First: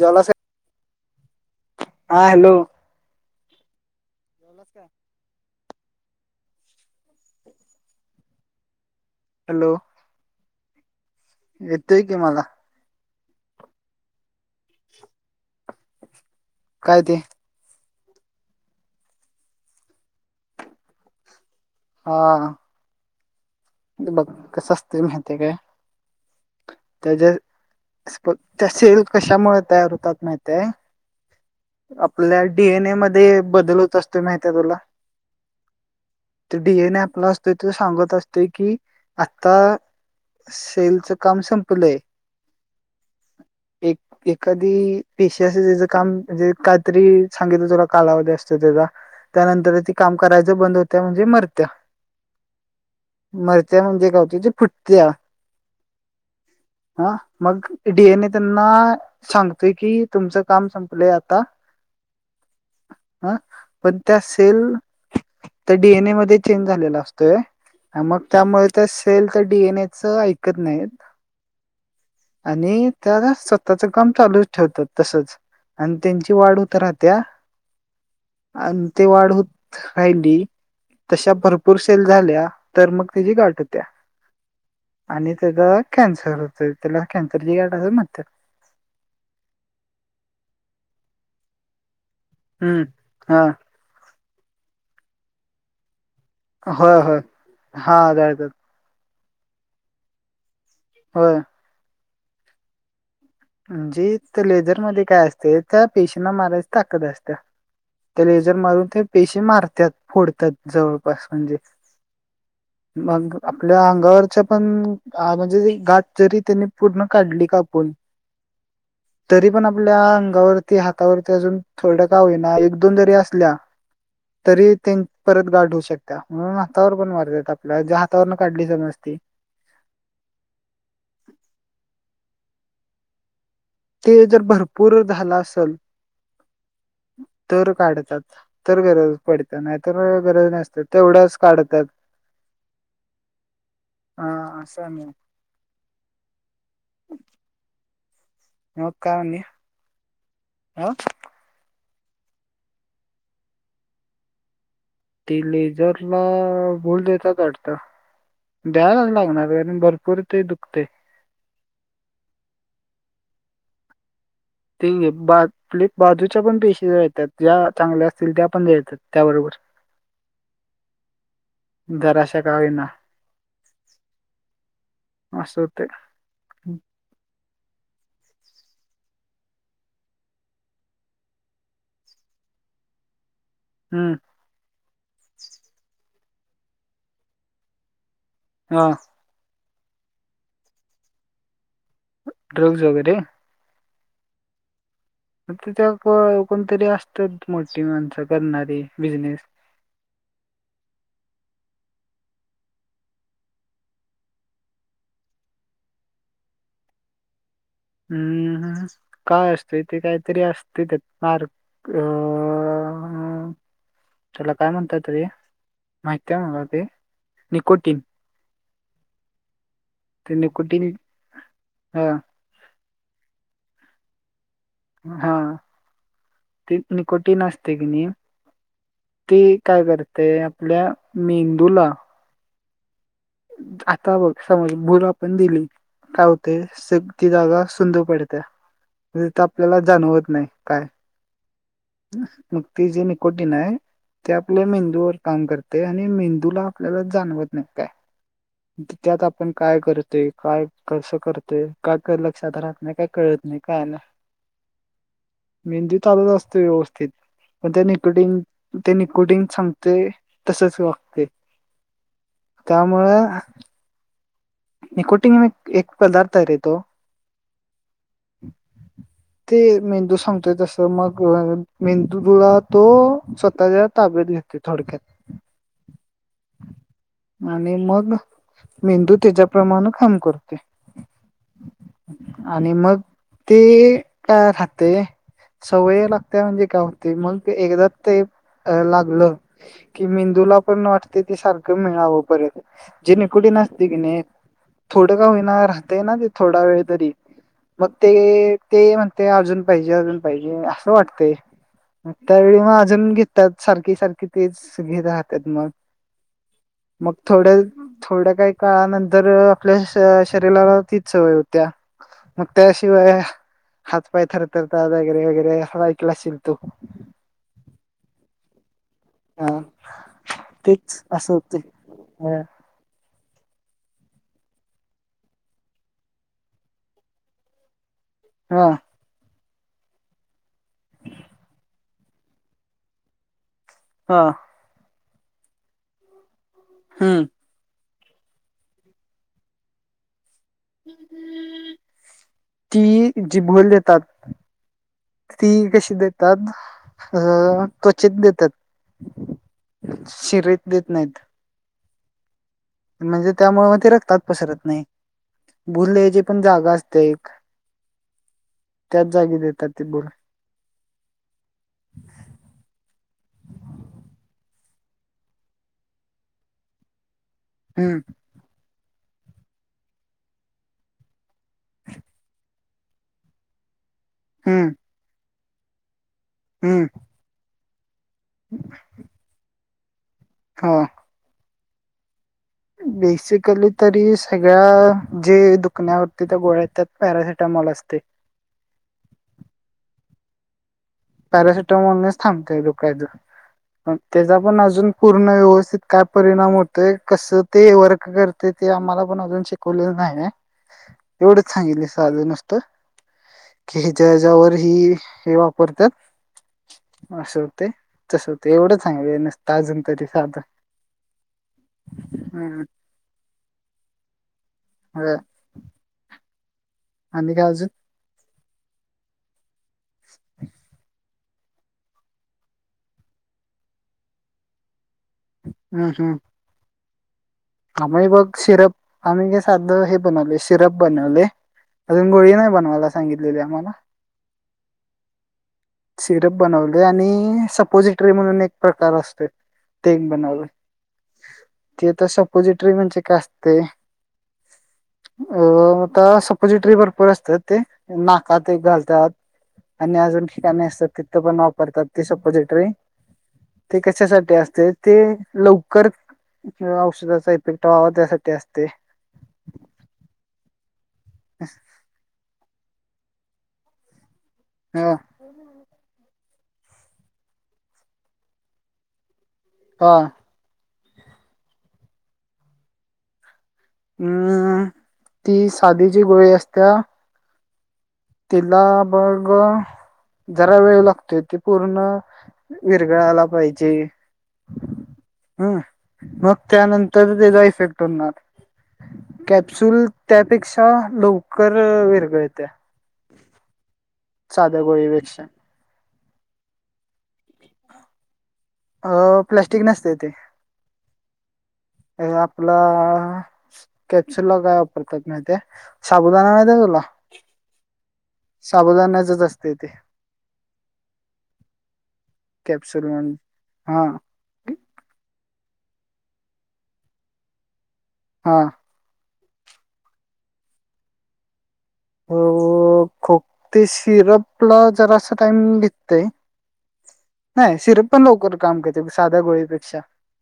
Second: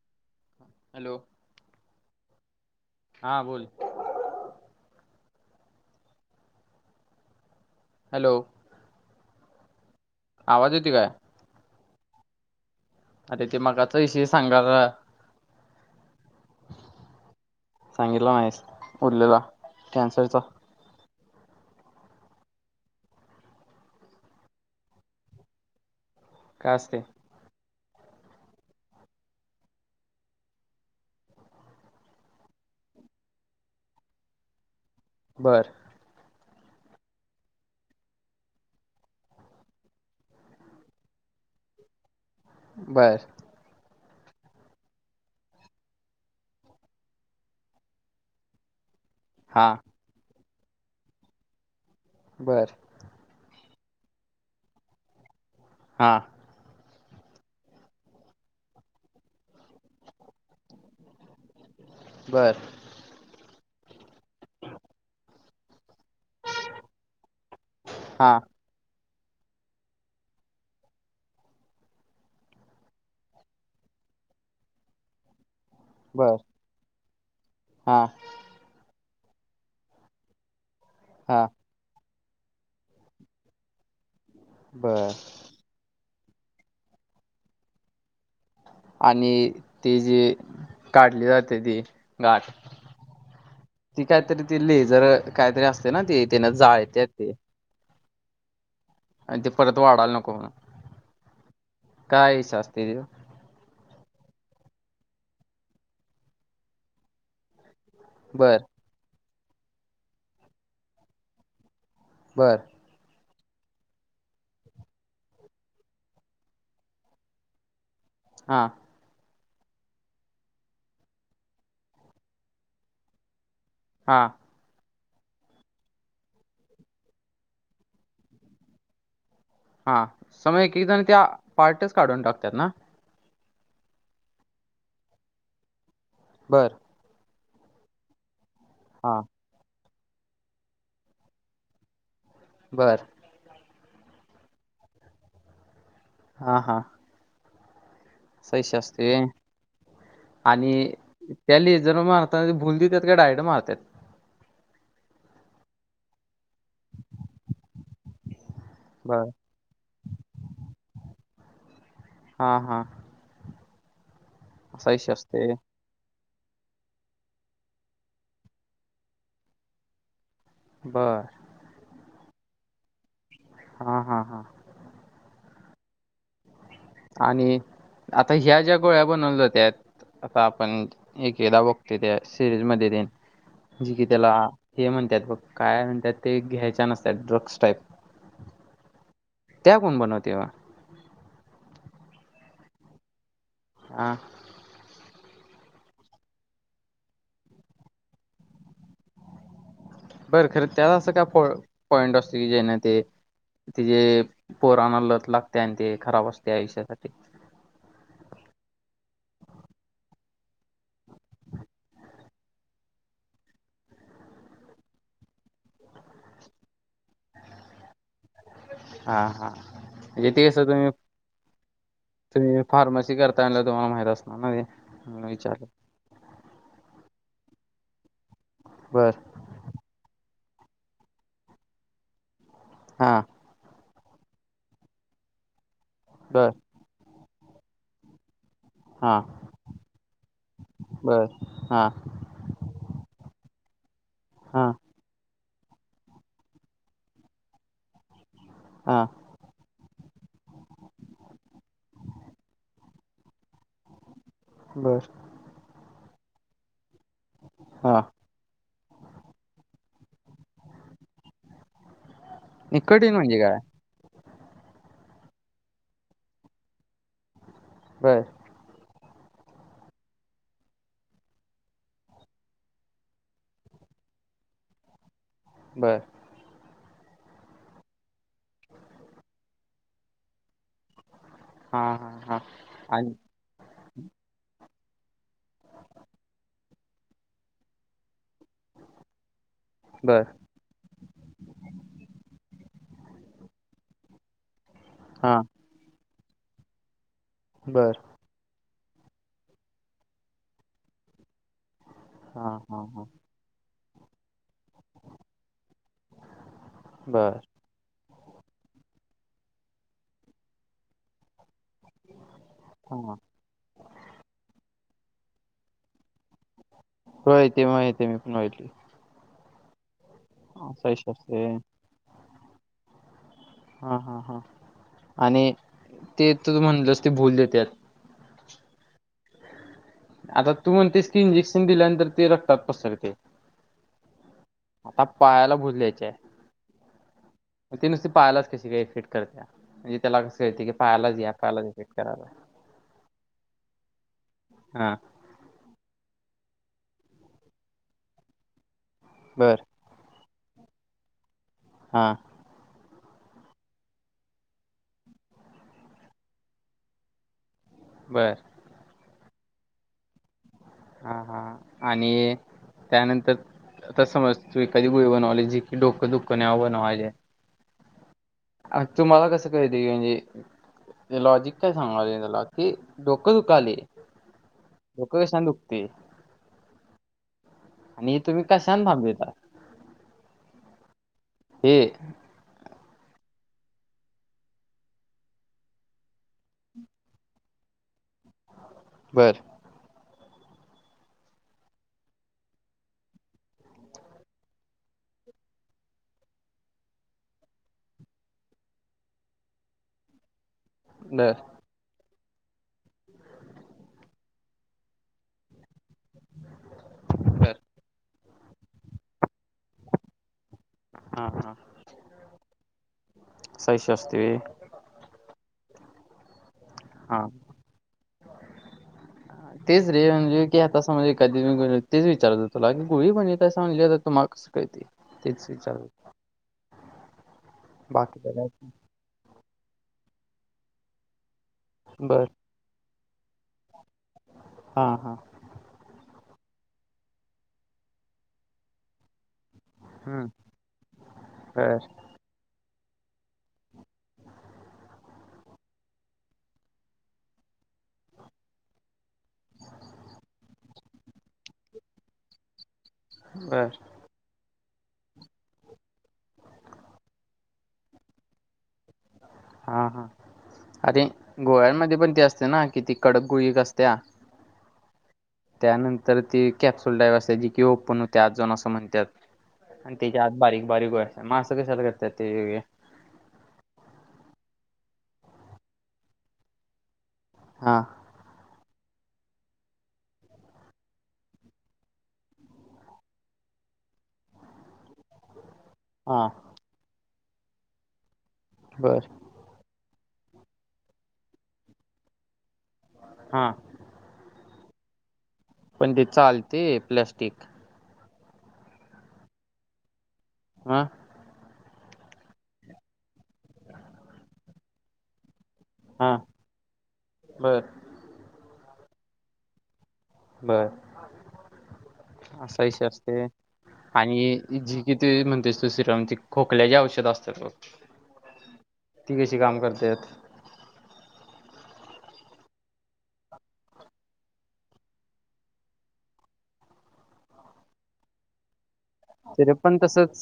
जलाशय [unintelligible] हॅलो. हा हॅलो. हा बोल. नमस्कार. हॅलो. हॅलो. आवाज येतो काय? येतोय की मला अरे ते मगाचा विषय सांगायला. काय ते? सांगितलं नाहीस उरलेला, कॅन्सरचा हा. बघ कसं असतय माहिते काय काय असतय? त्याच्या [unintelligible] त्या सेल कशामुळे तयार होतात माहितीय? आपल्या डीएनए मध्ये बदल होत असतो, माहितीय तुला? बरं. ते डीएन आपला असतो तो सांगत असतोय की आत्ता सेलच काम संपलंय. बरं. एक एखादी पेशी अस त्याचं काम म्हणजे काहीतरी सांगितल तुला कालावध असतो त्याचा हा त्यानंतर ती काम करायचं बंद होत्याया म्हणजे मरत्या बरं. त्या म्हणजे काय होत ती फुटतीया हा. हा मग डीएनए त्यांना सांगतोय की तुमचं काम संपलंय आता बरं. ह पण त्या सेल अस. डीएनए मध्ये चेंज झालेला असतोय मग हा त्यामुळे त्या सेल त्या डीएनए च ऐकत नाहीत. आणि त्या स्वतःच काम चालूच ठेवतात तसच. आणि त्यांची बर वाढ होत राहतेया हा आन. वाढ होत राहिली तशा हा भरपूर सेल झाल्या तर मग त्याची गाठ होतीया, बर अन त्याचा कॅन्स सर त्याला कॅन्सरची गाठ अस म्हणत्यात. आणि ती जी काढली जाते ती हम्म हा कायतरी ते लेझर काहीतरी असते ना ते त्यानं होय जाळत्यात होय ते हा जाळतात. आणि ते परत वाढाला नको म्हणून होय काय विषय असत त जे लेझरमध्ये काय असते त्या पेशीना मारायची ताकद असते त्या लेझर बर मारून ते पेशी मारतात फोडतात जवळपास म्हणजे बर मग आपल्या अंगावरच्या पण म्हणजे गाठ जरी त्यांनी पूर्ण काढली कापुन हा तरी पण आपल्या अंगावरती हातावरती अजून थोड्या का होईना एक दोन जरी असल्या हा तरी परत गाठ होऊ शकता म्हणून हातावर पण मारतात आपल्याला जे हातावरन काढली समजती हा समज एक जण त्या पार्टच काढून टाकतात ना ते जर भरपूर झाला असेल बर तर काढतात तर हा गरज पडते नाही तर गरज नसते तेवढ्याच काढतात बरं हा असं नाही हा हा पैसे मग काय असते म्हणे आणि ह त्या लेझर जर् मारता भूल देतात का डायरेक्ट मारतात ते लेझरला भूल देतात वाटते द्यायलाच बरं. लागणार कारण भरपूर ते दुखते हा हा [inaudible] च्या पण पेशी जळतात ज्या चांगल्या असतील त्या पण जळतात त्याबरोबर बर जराश का होईना हा हा हा अस होते आणि आता ह्या ज्या गोळ्या बनवल्या जातात आता आपण एकेकदा बघतो त्या सिरीज मध्ये देन जी कि हम्म त्याला हे म्हणतात काय म्हणतात ते घ्यायच्या नसतात ड्रग्स टाईप हा त्या कोण बनवतेय ड्रग्स वगैरे आह म त्या कोणतरी असतात मोठी माणसं करणारी बिझनेस बरं खरं त्यात असं काय पॉइंट असतो की जेना ते ति जे पोरांना लत लागते आणि ते खराब असते आयुष्यासाठी हम्म काय असते त्यात काहीतरी असते त्यात अर्क ह हा त्याला काय म्हणतात ते त माहित आहे मग ते निकोटीन हा हा म्हणजे ते कस हा तुम्ही फार्मसी करता त माहित असणार ना ते. म्हणून हा विचारलं. ति निकोटन असते की. बर ती काय करते आपल्या मेंदूला हा आता बघ समज भुल आपण दिली काय बर होते सग ती जागा सुंद पड हा तर आपल्याला जाणवत नाही काय बर हा मक्तीजेनीिक कोटी नाय. ते आपले हा मेंदूवर काम करते आणि मेंदूला आपल्याला जाणवत नाही काय हा त्यात आपण काय करत तेकाय कसं करते काय लक्षात राहत नाही काय कळत नाही कायला बर चालत असतो व्यवस्थित पण त्या हा निकटिंग ते न कुटिंग सांगते तसच वागते. कठीण म्हणजे काय? निकोटिंग म एक पदार्थ रे तो. बर. [inaudible] ते मेंदू सांगतोय तसं मग मेंदू धुळा तो स्वतःच्या ताब्यात घेतो. ते थोडक्यात बर आणि मग मेंदू त्याच्याप्रमाणे काम करतोय. हा हा हा आणि मग ते काय राह ते सवय लागते म्हणजे काय होते मग एकदा ते अ लागलं की बर मेंदूला पण वाटते ते सारखं मिळावं परत. जेने कुठ नासती की नाही. थोडं का हा होईना राहतय ना ते थोडा वेळ तरी मग बर ते ते म्हणते अजून पाहिजे अजून पाहिजे असं वाटतेग हा त्यावेळी मग हा हा अजून घेतात. सारखी सारखी तेच घे राहतात मग मग बर थोड थोड्या काही काळानंतर आपल्या शरीराला तीच सवय होती. त्या मग हा त्याशिवाय हात पाय थरथर वगैरे वगैर असं ऐकलं असेल तू होय ते माहिती मी पण ऐकली. हा तेच असं असतोय व्हय होतय. हा हा हा आणि ते तु म्हणलंस ते भूल देत्यात. हा आता तू म्हणतेस की इंजेक्शन दिल्यानंतर ते रक्तात पसरते. हा आता पायाला भुल द्यायची आहे. हम्म ते नुसते पायलाच कशी का इफेक्ट करत म्हणजे त्याला कस कळते की पायलाच या पाहालाच इफेक्ट कराला. ती जि भोल देतात हा ती कशी देतात अ त्वचेेत देतात. बर शिरीत देत नाहीत. हा म्हणजे त्यामुळे मग ते रक्तात पसरत नाही भुल द्यायची पण जागा असते एक. बरं त्याच जागी देतात ती भूल. हा हा आणि त्यानंतर तर आता समज तू एखादी गुळी बनवले जी की डोकं दुःखं नव बनवायल्या. हम्म अ तुम्हाला कसं काही ते म्हणजे लॉजिक काय सांगणार त्याला हेी डोकं दुखाली हम्म डोकं कशाान दुखते हम्म आणि तुम्ही कशांन थांब दात हा एक बेसिकली तरी सगळ्या जे दुखण्यावरती त्या गोळ्या येतात पॅरासिटामॉोल बस्ते बर पॅरासिटमोलनेच थांबते दुकायच प त्याचा पण अजून पूर्ण व्यवस्थित काय परिणाम होतोय कसं ते वर्क करते ते आम्हाला पण अजून शिकवलेलं नाही बर एवढंच सांगितले साध नसत क जच्यावर ह हे वापरतात असं बर होते तस होते एवढच सांग न ताजन तरी साधं हा हा हम्म सहिश अस असतव ह हा आणि [unintelligible] तेच रे म्हणजे की आता समज ए कधी [unintelligible] तेच विचारत तुला की गुळी पण येत स म्हगली जात तु्हाला कस कळतंय तेच विचारत आमही बघ सिरप आम्ही का साधं हे बनवले सिरप बनवले अजून बर गोळी नाही बनवायला सांगितलेले आम्हाला हा हा सिरप बनवले आणि सपोजिट ररी म्हणून एक प्रकार असतो ते हम्म बनवून बर त आता सपोजिटरी म्हणजे का असते अ आता सपोजिटरी भरपूर असतात ते नाकात एक घालतात आणि अजून ठिकाणी असतात तिथं पण वापरतात ती सपोजिटरी बर ते कशासाठी असते ते लवकर औषध पिकटावावा त्यासाठी असते हा हा अरे गोव्यांमध्ये पण ते असते ना किती कडक गुळीक असत्या ह त्यानंतर ती कॅप्सुल डाव्ह असते ज कि ओपन होते आजन असं म्हणतात हा आणि त्याच्या आत बारीक बारीको मा असं कशाला करत ते वेग [unintelligible] अम् ती साधीची गोळी असत्या हा किलाबर्ग जरा वेळ लागतोय ते पूर्ण विरगळायला पाहिजे हम हा मग त्यानंतर त्याचा इफेक्ट होणार बर कॅप्सुल त्यापेक्षा लवकर विरगळत्या हा साध्या गोळी वेकश्या पण ते चालते प्लॅस्टिक अ प्लास्टिक नसते ते ह [unintelligible] हे आपलं कॅप्सुला काय वापरतात माहीते हा साबुदाणा माहिती तुला बर साबुदाण्या्याचच असते तेे बर असा विष कॅप्सूल म्हणून असते हा [unintelligible] आणि जी किती म्हणते दुससीरमची खोकल्याचे औषध असते त हा ती कशी काम करत्यात. अ खो ते सिरपला जरा असा टाइम घेततय. नाही. सिरप पण लवकर काम करते साध्या तरी पण गोळीपेक्षा. तसंच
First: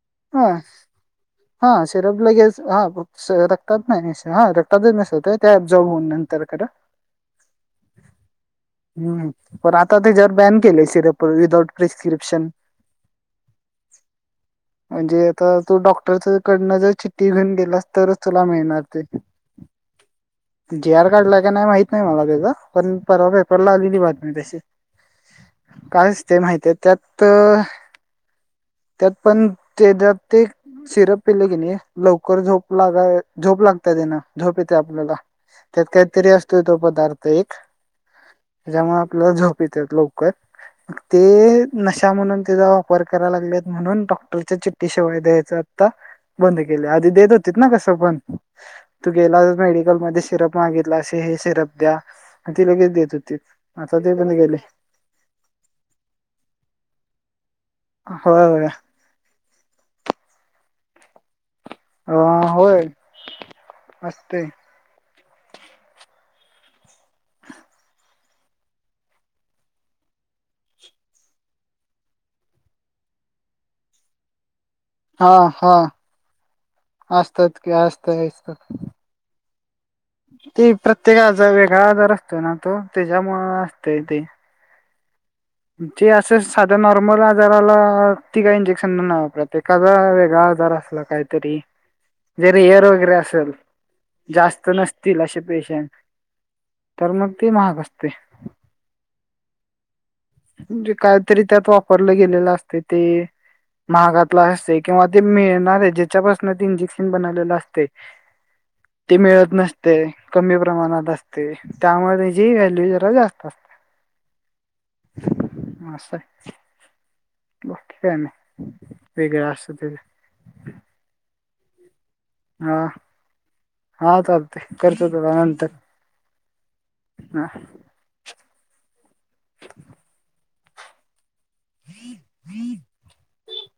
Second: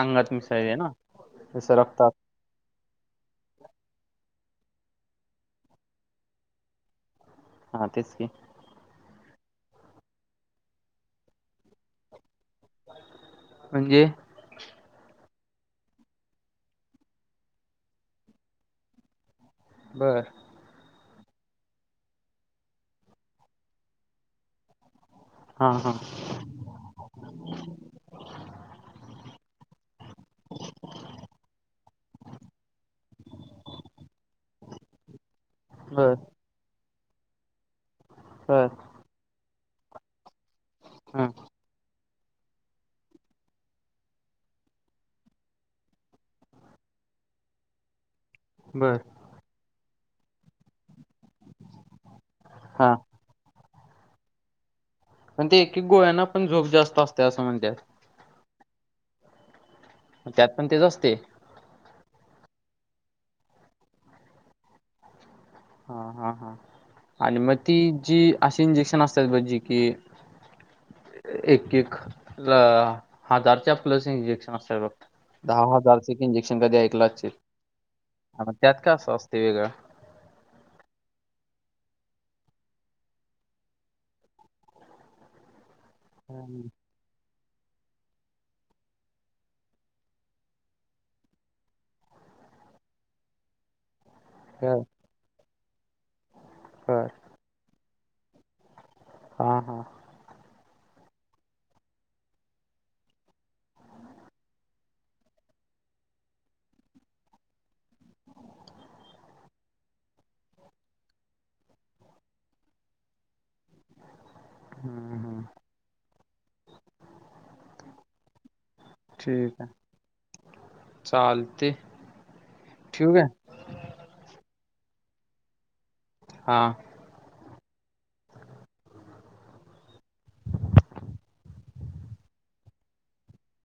अंगात हा मिसळे ना? हा. जसं रक्तात सीरप लगेच हा रक्तातात नाही हा त्या मेसज होत त्या जॉब होऊन नंतर करा. हा तेच की. पण आता ते जर बॅन केले सिरप विदाउट प्रिस्क्रिप्शन. म्हणजे? तर तू डॉक्टर च कडनं जर चिठ्ठी घेऊन गेलास, तरच तुला मिळणार ते. बर. जी आर काढला का नाही माहित नाही, मला ते पण परवा पेपरला आलेली बातमी तशी. हा हा कायच ते माहीतेय त्यात त्यात पण तेज्यात ते सिरप पिले की नाही, लवकर झोप लागाय झोप लागत्या तेन. झोप येते आपल्याला, त्यात बर काहीतरी असतो, तो पदार्थ एक. बर त्यामुळे आपला झोप येते लवकर. ते हा न म्हणून त्याचा वापर कराला लागल्यात, म्हणून डॉक्टरच्या चिठ्ठी शिवाय द्यायच आता बंद केले. आधी देत होतीत ना कसं पण. बर तू गेला, मेडिकलमध्ये सिरप मागितला, असे हे सिरप द्या. ती लगेच हा देत होतीत. आता ते पण गेलय. पण ते एक एक गोळ्यांना पण झोप जास्त असत्या असं म्हणत्यात. होय. होय. त्यात पण तेच असतय. अ होय, मस्त हे. हा. हा. हा. आणि मग ती जी अशी इंजेक्शन असत्यात, ब जी की, एक एक हजारच्या प्लस इंजेक्श हा दहा हा हजारचे इंजेक्शन कधी ऐकलं अशील? असतात की असत ह असत मग त्यात काय असं असतय वेगळं? ते प्रत्येकाचा वेगळा आजार असतो ना, तो त्याच्यामुळ असतय ते. ते असं हं, साधा नॉर्मल आजाराला ती काही इंजेक्शन नाही, प्रत्येकाचा वेगळा आजार असला काहीतरी जर एअर वगैरे असलं. जास्त बर नसतील असे पेशंट, बर. तर मग ते महाग असत. ते. हा हा. म्हणजे कायतरी त्यात वापरलं गेलेलं असतय ते महागातला असतय किंवा ते मिळणार आहे, ज्याच्यापासून ते इंजेक्शन बनवलेलं असतय. ते मिळत नसते, कमी प्रमाणात असतय, त्यामुळे त्याची व्हॅल्यू जरा जास्त असते. हं, हं. म असाय. बाकी काय नाही वेगळ ठीक अस त्याच. ते. हा. हा चालतय. करतो तुला नंतर. हा. अहं. [unintelligible]